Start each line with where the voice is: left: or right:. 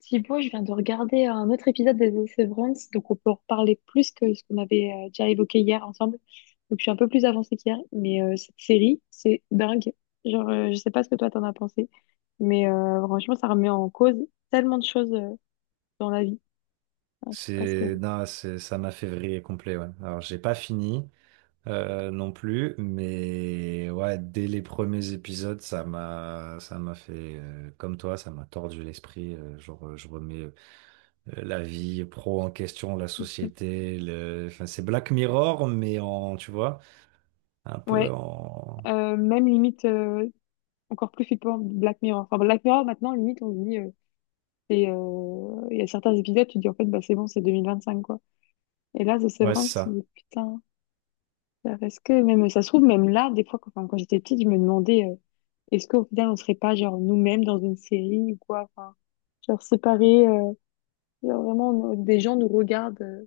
left: Thibaut, je viens de regarder un autre épisode des The Severance, donc on peut en reparler plus que ce qu'on avait déjà évoqué hier ensemble. Donc je suis un peu plus avancée qu'hier, mais cette série, c'est dingue. Genre, je sais pas ce que toi t'en as pensé, mais franchement, ça remet en cause tellement de choses dans la vie. Enfin, je sais pas ce que.
right: C'est, non, c'est, ça m'a fait vriller complet, ouais. Alors, j'ai pas fini non plus, mais ouais, dès les premiers épisodes, ça m'a fait, comme toi, ça m'a tordu l'esprit. Je remets la vie pro en question, la
left: Hmm,
right: société, le enfin, c'est Black Mirror, mais en, tu vois, un peu
left: Ouais,
right: en
left: même limite encore plus flippant Black Mirror. Enfin, Black Mirror, maintenant, limite, on se dit, il y a certains épisodes, tu te dis en fait, bah, c'est bon, c'est 2025, quoi. Et là, The
right: Ouais, c'est
left: Severance, tu te
right: ça.
left: dis, putain. Bah, parce que même, ça se trouve, même là, des fois, quand, enfin, quand j'étais petite, je me demandais, est-ce qu'au final, on serait pas, genre, nous-mêmes dans une série ou quoi, enfin, genre, séparés, genre, vraiment, des gens nous regardent,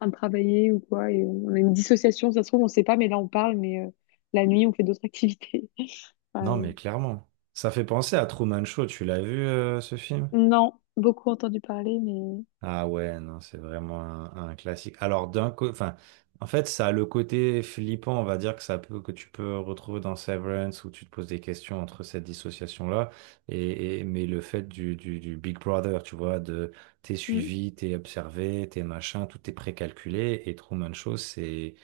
left: en travailler ou quoi, et on a une dissociation, ça se trouve, on sait pas, mais là, on parle, mais la nuit, on fait d'autres activités. Enfin,
right: Non,
left: euh,
right: mais clairement. Ça fait penser à Truman Show, tu l'as vu, ce film?
left: non, beaucoup entendu parler, mais...
right: Ah ouais, non, c'est vraiment un classique. Alors d'un côté, enfin, en fait, ça a le côté flippant, on va dire que ça peut, que tu peux retrouver dans Severance où tu te poses des questions entre cette dissociation-là mais le fait du Big Brother, tu vois, de t'es suivi, t'es observé, t'es machin, tout est précalculé et Truman Show, c'est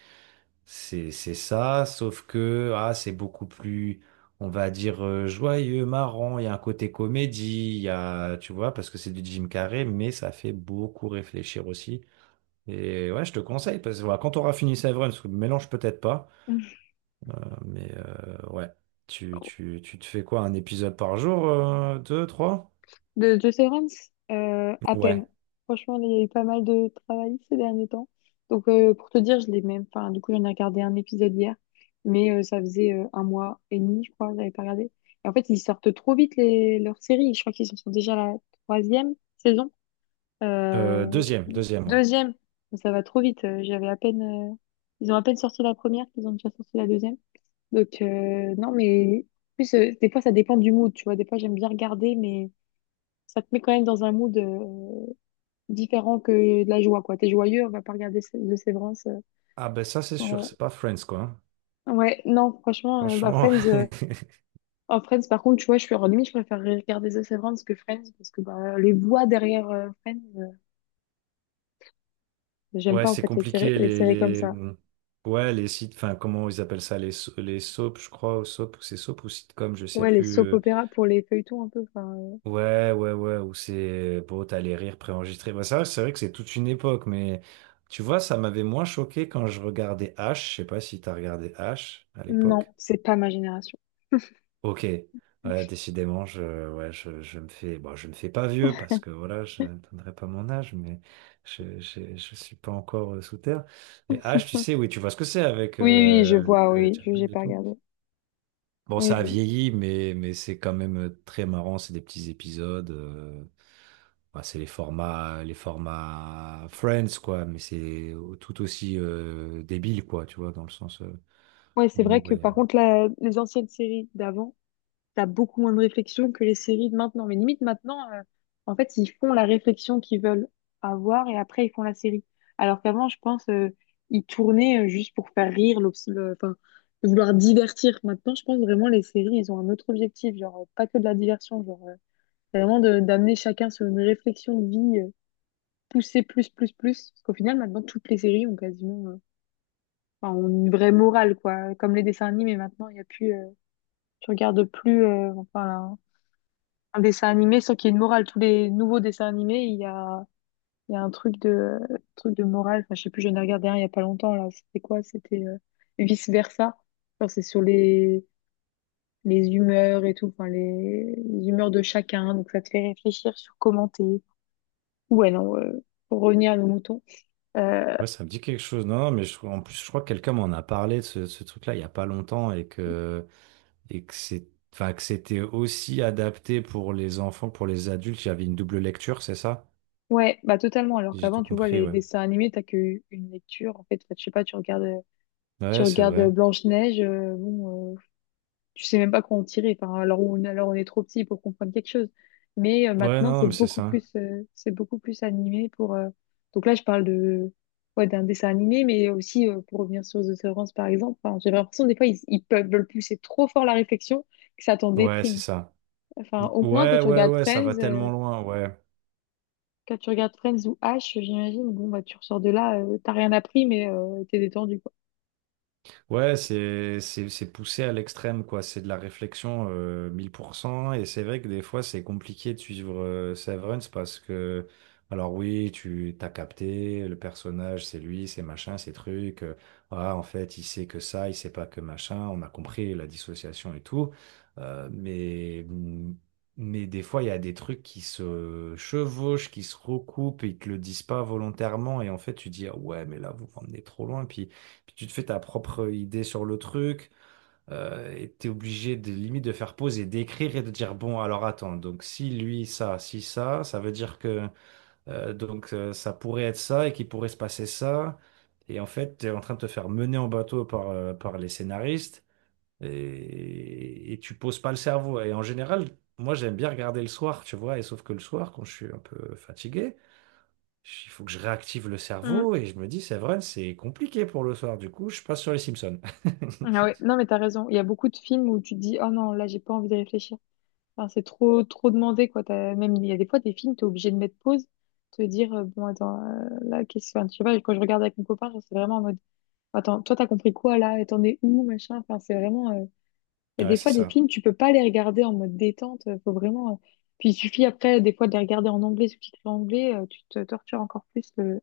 right: c'est, c'est ça, sauf que ah, c'est beaucoup plus, on va dire, joyeux, marrant. Il y a un côté comédie, il y a, tu vois, parce que c'est du Jim Carrey, mais ça fait beaucoup réfléchir aussi. Et ouais, je te conseille, parce que voilà, quand tu auras fini Severance, parce que le mélange peut-être pas,
left: Mm.
right: mais ouais, tu te fais quoi, un épisode par jour, deux, trois?
left: De Jocerans, à peine.
right: Ouais,
left: Franchement, là, il y a eu pas mal de travail ces derniers temps. Donc, pour te dire, je l'ai même. Enfin, du coup, j'en ai regardé un épisode hier, mais ça faisait un mois et demi, je crois, que j'avais pas regardé. Et en fait, ils sortent trop vite les... leurs séries. Je crois qu'ils en sont déjà à la troisième saison.
right: Deuxième,
left: Vu.
right: deuxième, ouais.
left: Deuxième. Ça va trop vite. J'avais à peine. Ils ont à peine sorti la première, ils ont déjà sorti la deuxième. Donc, non, mais. En plus, des fois, ça dépend du mood, tu vois. Des fois, j'aime bien regarder, mais ça te met quand même dans un mood différent que de la joie, quoi. T'es joyeux, on va pas regarder The Severance.
right: Ah ben ça, c'est sûr,
left: En-
right: c'est pas Friends, quoi, hein.
left: Ouais, non, franchement, euh, bah,
right: Franchement.
left: Friends, euh, oh, Friends, par contre, tu vois, je suis en limite, je préfère regarder The Severance que Friends parce que bah, les voix derrière Friends, j'aime
right: Ouais,
left: pas en
right: c'est
left: fait
right: compliqué
left: les
right: les
left: séries comme ça.
right: ouais les sites enfin comment ils appellent ça les les soaps je crois ou soap ou c'est soap ou sitcom je sais
left: Ouais, les
right: plus,
left: soap opéra pour les feuilletons un peu.
right: ouais ouais ouais ou c'est bon t'as les rires préenregistrés bah ça c'est vrai que c'est toute une époque mais tu vois ça m'avait moins choqué quand je regardais H, je sais pas si t'as regardé H à l'époque.
left: Non, c'est pas ma génération.
right: Ok, ouais, décidément, ouais, je me fais, bon, je me fais pas vieux parce que voilà, je n'atteindrai pas mon âge, mais je suis pas encore sous terre. Et H, tu sais, oui, tu vois ce que c'est avec
left: Oui, oui, je vois, oui, je j'ai
right: Jamil et
left: pas
right: tout.
left: regardé.
right: Bon,
left: Oui,
right: ça a
left: oui.
right: vieilli, mais c'est quand même très marrant. C'est des petits épisodes. Bah, c'est les formats Friends, quoi, mais c'est tout aussi débile, quoi, tu vois, dans le sens
left: Ouais, c'est vrai
right: humour.
left: que par contre, là, les anciennes séries d'avant, t'as beaucoup moins de réflexion que les séries de maintenant. Mais limite, maintenant, en fait, ils font la réflexion qu'ils veulent avoir et après, ils font la série. Alors qu'avant, je pense, ils tournaient juste pour faire rire, enfin, de vouloir divertir. Maintenant, je pense vraiment, les séries, ils ont un autre objectif, genre, pas que de la diversion, genre, c'est vraiment d'amener chacun sur une réflexion de vie, pousser plus, plus, plus. Parce qu'au final, maintenant, toutes les séries ont quasiment, enfin, ont une vraie morale, quoi. Comme les dessins animés, maintenant, il n'y a plus, tu regardes plus, enfin, un dessin animé sans qu'il y ait une morale. Tous les nouveaux dessins animés, il y a un truc de morale. Enfin, je sais plus, j'en ai regardé un il y a pas longtemps, là. C'était quoi? C'était vice-versa. C'est sur les humeurs et tout, enfin, les humeurs de chacun. Donc, ça te fait réfléchir sur comment t'es. Ouais, non, pour revenir à nos moutons. Euh,
right: Ouais, ça me dit quelque chose. Non, non, mais en plus, je crois que quelqu'un m'en a parlé de ce truc-là il y a pas longtemps et que c'est, enfin, que c'était aussi adapté pour les enfants, pour les adultes. Il y avait une double lecture, c'est ça?
left: ouais, bah, totalement. Alors
right: Si j'ai
left: qu'avant,
right: tout
left: tu vois,
right: compris,
left: les
right: ouais.
left: dessins animés, t'as que une lecture, en fait. Enfin, je sais pas, tu
right: Ouais, c'est
left: regardes
right: vrai.
left: Blanche-Neige, bon, tu sais même pas quoi en tirer. Enfin, alors alors on est trop petit pour comprendre quelque chose. Mais
right: Ouais,
left: maintenant,
right: non, non,
left: c'est
right: mais c'est
left: beaucoup
right: ça.
left: plus, c'est beaucoup plus animé pour. Donc là, ouais, d'un dessin animé, mais aussi pour revenir sur The Severance, par exemple. Enfin, j'ai l'impression des fois ils peuvent veulent pousser trop fort la réflexion que ça t'en
right: Ouais, c'est
left: déprime.
right: ça.
left: Enfin, au moins quand
right: Ouais,
left: tu
right: ouais,
left: regardes
right: ouais, ça va
left: Friends,
right: tellement loin, ouais.
left: quand tu regardes Friends ou H, j'imagine, bon bah tu ressors de là, t'as rien appris, mais t'es détendu quoi.
right: Ouais, c'est poussé à l'extrême quoi, c'est de la réflexion 1000%, et c'est vrai que des fois c'est compliqué de suivre, Severance, parce que alors oui, tu t'as capté le personnage, c'est lui, c'est machin, c'est truc. Ah en fait, il sait que ça, il sait pas que machin, on a compris la dissociation et tout. euh, mais mmh, mais des fois il y a des trucs qui se chevauchent, qui se recoupent et ils te le disent pas volontairement et en fait tu dis ah ouais, mais là vous m'emmenez trop loin, puis tu te fais ta propre idée sur le truc. Et t'es obligé de limite de faire pause et d'écrire et de dire bon alors attends donc si lui ça si ça ça veut dire que ça pourrait être ça et qu'il pourrait se passer ça, et en fait t'es en train de te faire mener en bateau par, par les scénaristes, et tu poses pas le cerveau, et en général moi j'aime bien regarder le soir tu vois, et sauf que le soir quand je suis un peu fatigué il faut que je réactive le
left: Mm.
right: cerveau et je me dis, c'est vrai, c'est compliqué pour le soir. Du coup, je passe sur les Simpsons.
left: Ah ouais, non mais t'as raison. Il y a beaucoup de films où tu te dis, oh non, là j'ai pas envie de réfléchir. Enfin, c'est trop, trop demandé, quoi. Même, il y a des fois, des films, t'es obligé de mettre pause, te dire, bon, attends, là, qu'est-ce que, enfin, je sais pas, quand je regarde avec mon copain, genre, c'est vraiment en mode, attends, toi, t'as compris quoi, là, et t'en es où, machin, enfin, c'est vraiment, il y a
right: Ouais,
left: des
right: c'est
left: fois, des
right: ça.
left: films, tu peux pas les regarder en mode détente, faut vraiment, puis il suffit après, des fois, de les regarder en anglais, sous-titré anglais, tu te tortures encore plus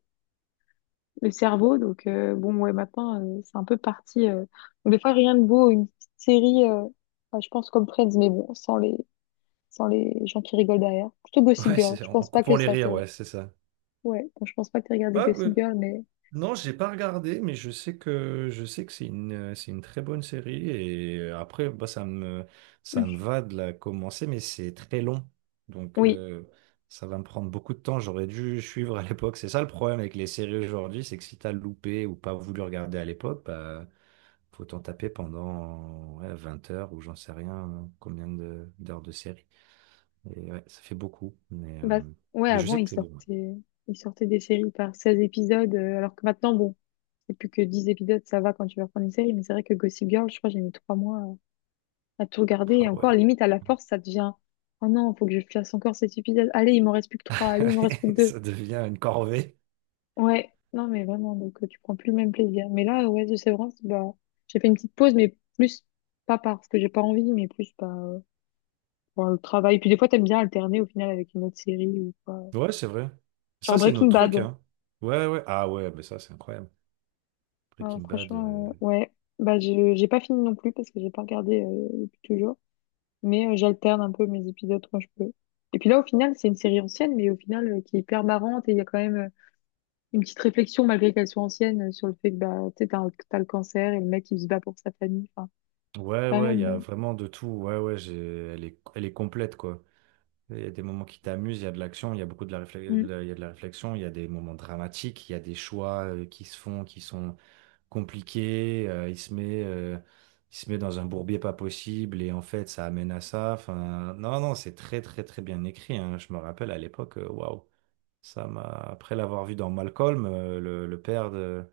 left: le cerveau, donc, bon, ouais, maintenant, c'est un peu parti, Donc, des fois, rien de beau, une petite série, enfin, je pense comme Friends, mais bon, sans les gens qui rigolent derrière. Plutôt Gossip
right: Ouais,
left: Girl.
right: c'est
left: Je
right: en en
left: pense pas que
right: coupant les
left: ça te.
right: rires, ouais, c'est ça.
left: Ouais, bon, je pense pas que tu regardé
right: Ah, ouais.
left: Gossip Girl, mais.
right: Non, j'ai pas regardé, mais je sais que c'est une, c'est une très bonne série, et après bah ça me va de la commencer, mais c'est très long, donc
left: Oui.
right: ça va me prendre beaucoup de temps. J'aurais dû suivre à l'époque. C'est ça le problème avec les séries aujourd'hui, c'est que si t'as loupé ou pas voulu regarder à l'époque, bah, faut t'en taper pendant ouais, 20 heures ou j'en sais rien hein, d'heures de série. Et ouais, ça fait beaucoup.
left: Bah, ouais,
right: Mais je
left: avant,
right: sais que c'est bon. Ouais.
left: ils sortaient des séries par 16 épisodes, alors que maintenant, bon, c'est plus que 10 épisodes, ça va quand tu vas prendre une série, mais c'est vrai que Gossip Girl, je crois, que j'ai mis 3 mois à tout regarder, et
right: Ah
left: encore,
right: ouais.
left: limite, à la force, ça devient. Oh non, faut que je fasse encore cet épisode. Allez, il m'en reste plus que trois. Allez, il m'en reste plus que deux.
right: Ça devient une corvée.
left: Ouais, non, mais vraiment, donc tu prends plus le même plaisir. Mais là, ouais, de Severance, bah, j'ai fait une petite pause, mais plus pas parce que j'ai pas envie, mais plus par par le travail. Puis des fois, t'aimes bien alterner au final avec une autre série ou quoi.
right: Ouais, c'est vrai.
left: Genre
right: Ça, c'est nos
left: Breaking
right: trucs,
left: Bad.
right: hein. Ouais, ouais. Ah ouais, mais ça, c'est incroyable. Breaking Bad.
left: Franchement, ouais. Bah, j'ai pas fini non plus parce que j'ai pas regardé depuis toujours. Mais j'alterne un peu mes épisodes quand je peux. Et puis là, au final, c'est une série ancienne, mais au final, qui est hyper marrante et il y a quand même une petite réflexion, malgré qu'elle soit ancienne, sur le fait que bah, tu sais, t'as le cancer et le mec, il se bat pour sa famille. Enfin,
right: Ouais,
left: quand
right: ouais, il y
left: même.
right: a
left: Hein.
right: vraiment de tout. Ouais, ouais, j'ai Elle est Elle est complète, quoi. Il y a des moments qui t'amusent, il y a de l'action, il y a beaucoup de la réflexion, il
left: Mm.
right: y a de la réflexion, il y a des moments dramatiques, il y a des choix, qui se font, qui sont compliqué, il se met dans un bourbier pas possible et en fait ça amène à ça. Enfin, non, non, c'est très très très bien écrit, hein. Je me rappelle à l'époque, waouh, ça m'a. Après l'avoir vu dans Malcolm, le père de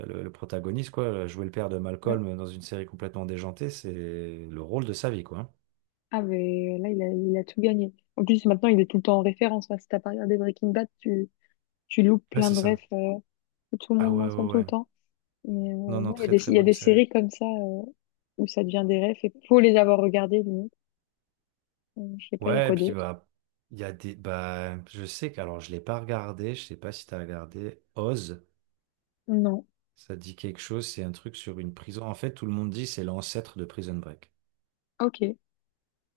right: le protagoniste quoi, jouer le père de
left: Ouais.
right: Malcolm dans une série complètement déjantée, c'est le rôle de sa vie quoi.
left: Ah, mais là, il a tout gagné. En plus, maintenant, il est tout le temps en référence. Hein. Si t'as pas regardé Breaking Bad, tu loupes
right: Ouais,
left: plein
right: c'est
left: de refs
right: ça.
left: que tout le
right: Ah
left: monde
right: ouais ouais
left: mentionne tout le
right: ouais.
left: temps. Mais
right: Non non,
left: non, il y a
right: très très
left: il y a
right: bonne
left: des
right: série.
left: séries comme ça où ça devient des refs et faut les avoir regardées, limite. Je sais pas, il y a
right: Ouais, et
left: quoi
right: puis
left: d'autre?
right: bah. Il y a des. Bah, je sais que. Alors, je l'ai pas regardé. Je sais pas si tu as regardé Oz.
left: Non.
right: Ça dit quelque chose, c'est un truc sur une prison. En fait, tout le monde dit c'est l'ancêtre de Prison Break.
left: Ok.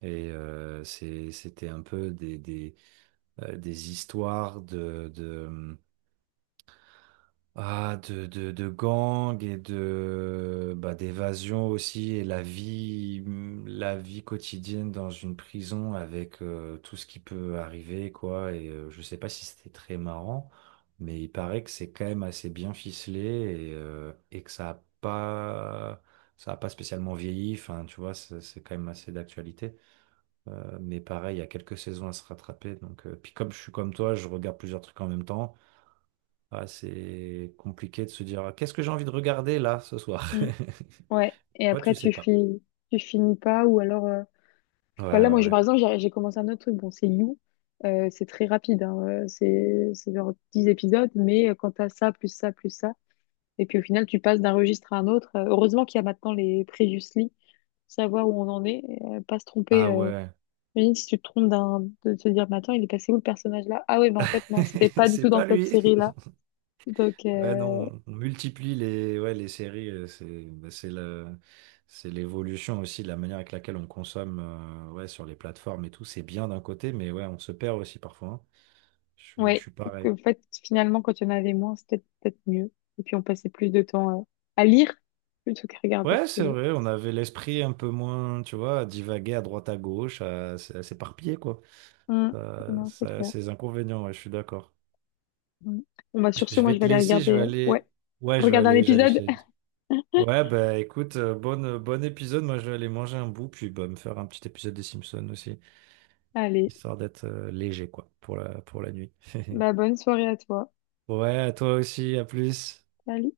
right: Et c'était un peu des histoires de, Ah, de gang et de bah, d'évasion aussi, et la vie quotidienne dans une prison avec tout ce qui peut arriver quoi, et je sais pas si c'était très marrant, mais il paraît que c'est quand même assez bien ficelé et que ça a pas spécialement vieilli enfin tu vois c'est quand même assez d'actualité. Mais pareil il y a quelques saisons à se rattraper donc puis comme je suis comme toi je regarde plusieurs trucs en même temps, ah, c'est compliqué de se dire, «Ah, qu'est-ce que j'ai envie de regarder là ce soir?»
left: Mm. Ouais. Et
right: Toi, tu
left: après,
right: sais pas.
left: finis tu finis pas ou alors...
right: Ouais,
left: Voilà,
right: ouais,
left: moi, je,
right: ouais.
left: par exemple, j'ai commencé un autre truc. Bon, c'est You. C'est très rapide. Hein. C'est genre 10 épisodes, mais quand t'as ça, plus ça, plus ça... Et puis au final, tu passes d'un registre à un autre. Heureusement qu'il y a maintenant les previously, savoir où on en est, pas se tromper.
right: Ah ouais,
left: Imagine si tu te trompes de te dire, mais attends, il est passé où le personnage là? Ah ouais, mais en fait, non, c'était pas du
right: c'est
left: tout
right: pas
left: dans cette
right: lui.
left: série-là. Donc,
right: Ouais, non, on multiplie les, ouais, les séries. C'est bah, c'est l'évolution aussi de la manière avec laquelle on consomme ouais, sur les plateformes et tout. C'est bien d'un côté, mais ouais, on se perd aussi parfois, hein. Je
left: ouais,
right: suis pareil.
left: donc, en fait, finalement, quand il y en avait moins, c'était peut-être mieux. Et puis on passait plus de temps à lire plutôt qu'à regarder
right: Ouais,
left: la
right: c'est
left: télé.
right: vrai, on avait l'esprit un peu moins, tu vois, à divaguer à droite à gauche, à s'éparpiller, quoi.
left: Hum,
right: Ça,
left: Non, c'est
right: ça a
left: clair.
right: ses inconvénients, ouais, je suis d'accord.
left: Hum. Bon, bah,
right: Je
left: sur ce,
right: je
left: moi, je
right: vais
left: vais
right: te
left: aller
right: laisser, je vais
left: regarder, ouais,
right: aller. Ouais, je vais
left: regarder un
right: aller, j'allais
left: épisode.
right: chez Eddie. Ouais, bah écoute, bonne, bon épisode. Moi, je vais aller manger un bout, puis bah, me faire un petit épisode des Simpsons aussi,
left: Allez,
right: histoire d'être léger, quoi, pour pour la nuit.
left: bah, bonne soirée à toi.
right: Ouais, à toi aussi, à plus.
left: Salut.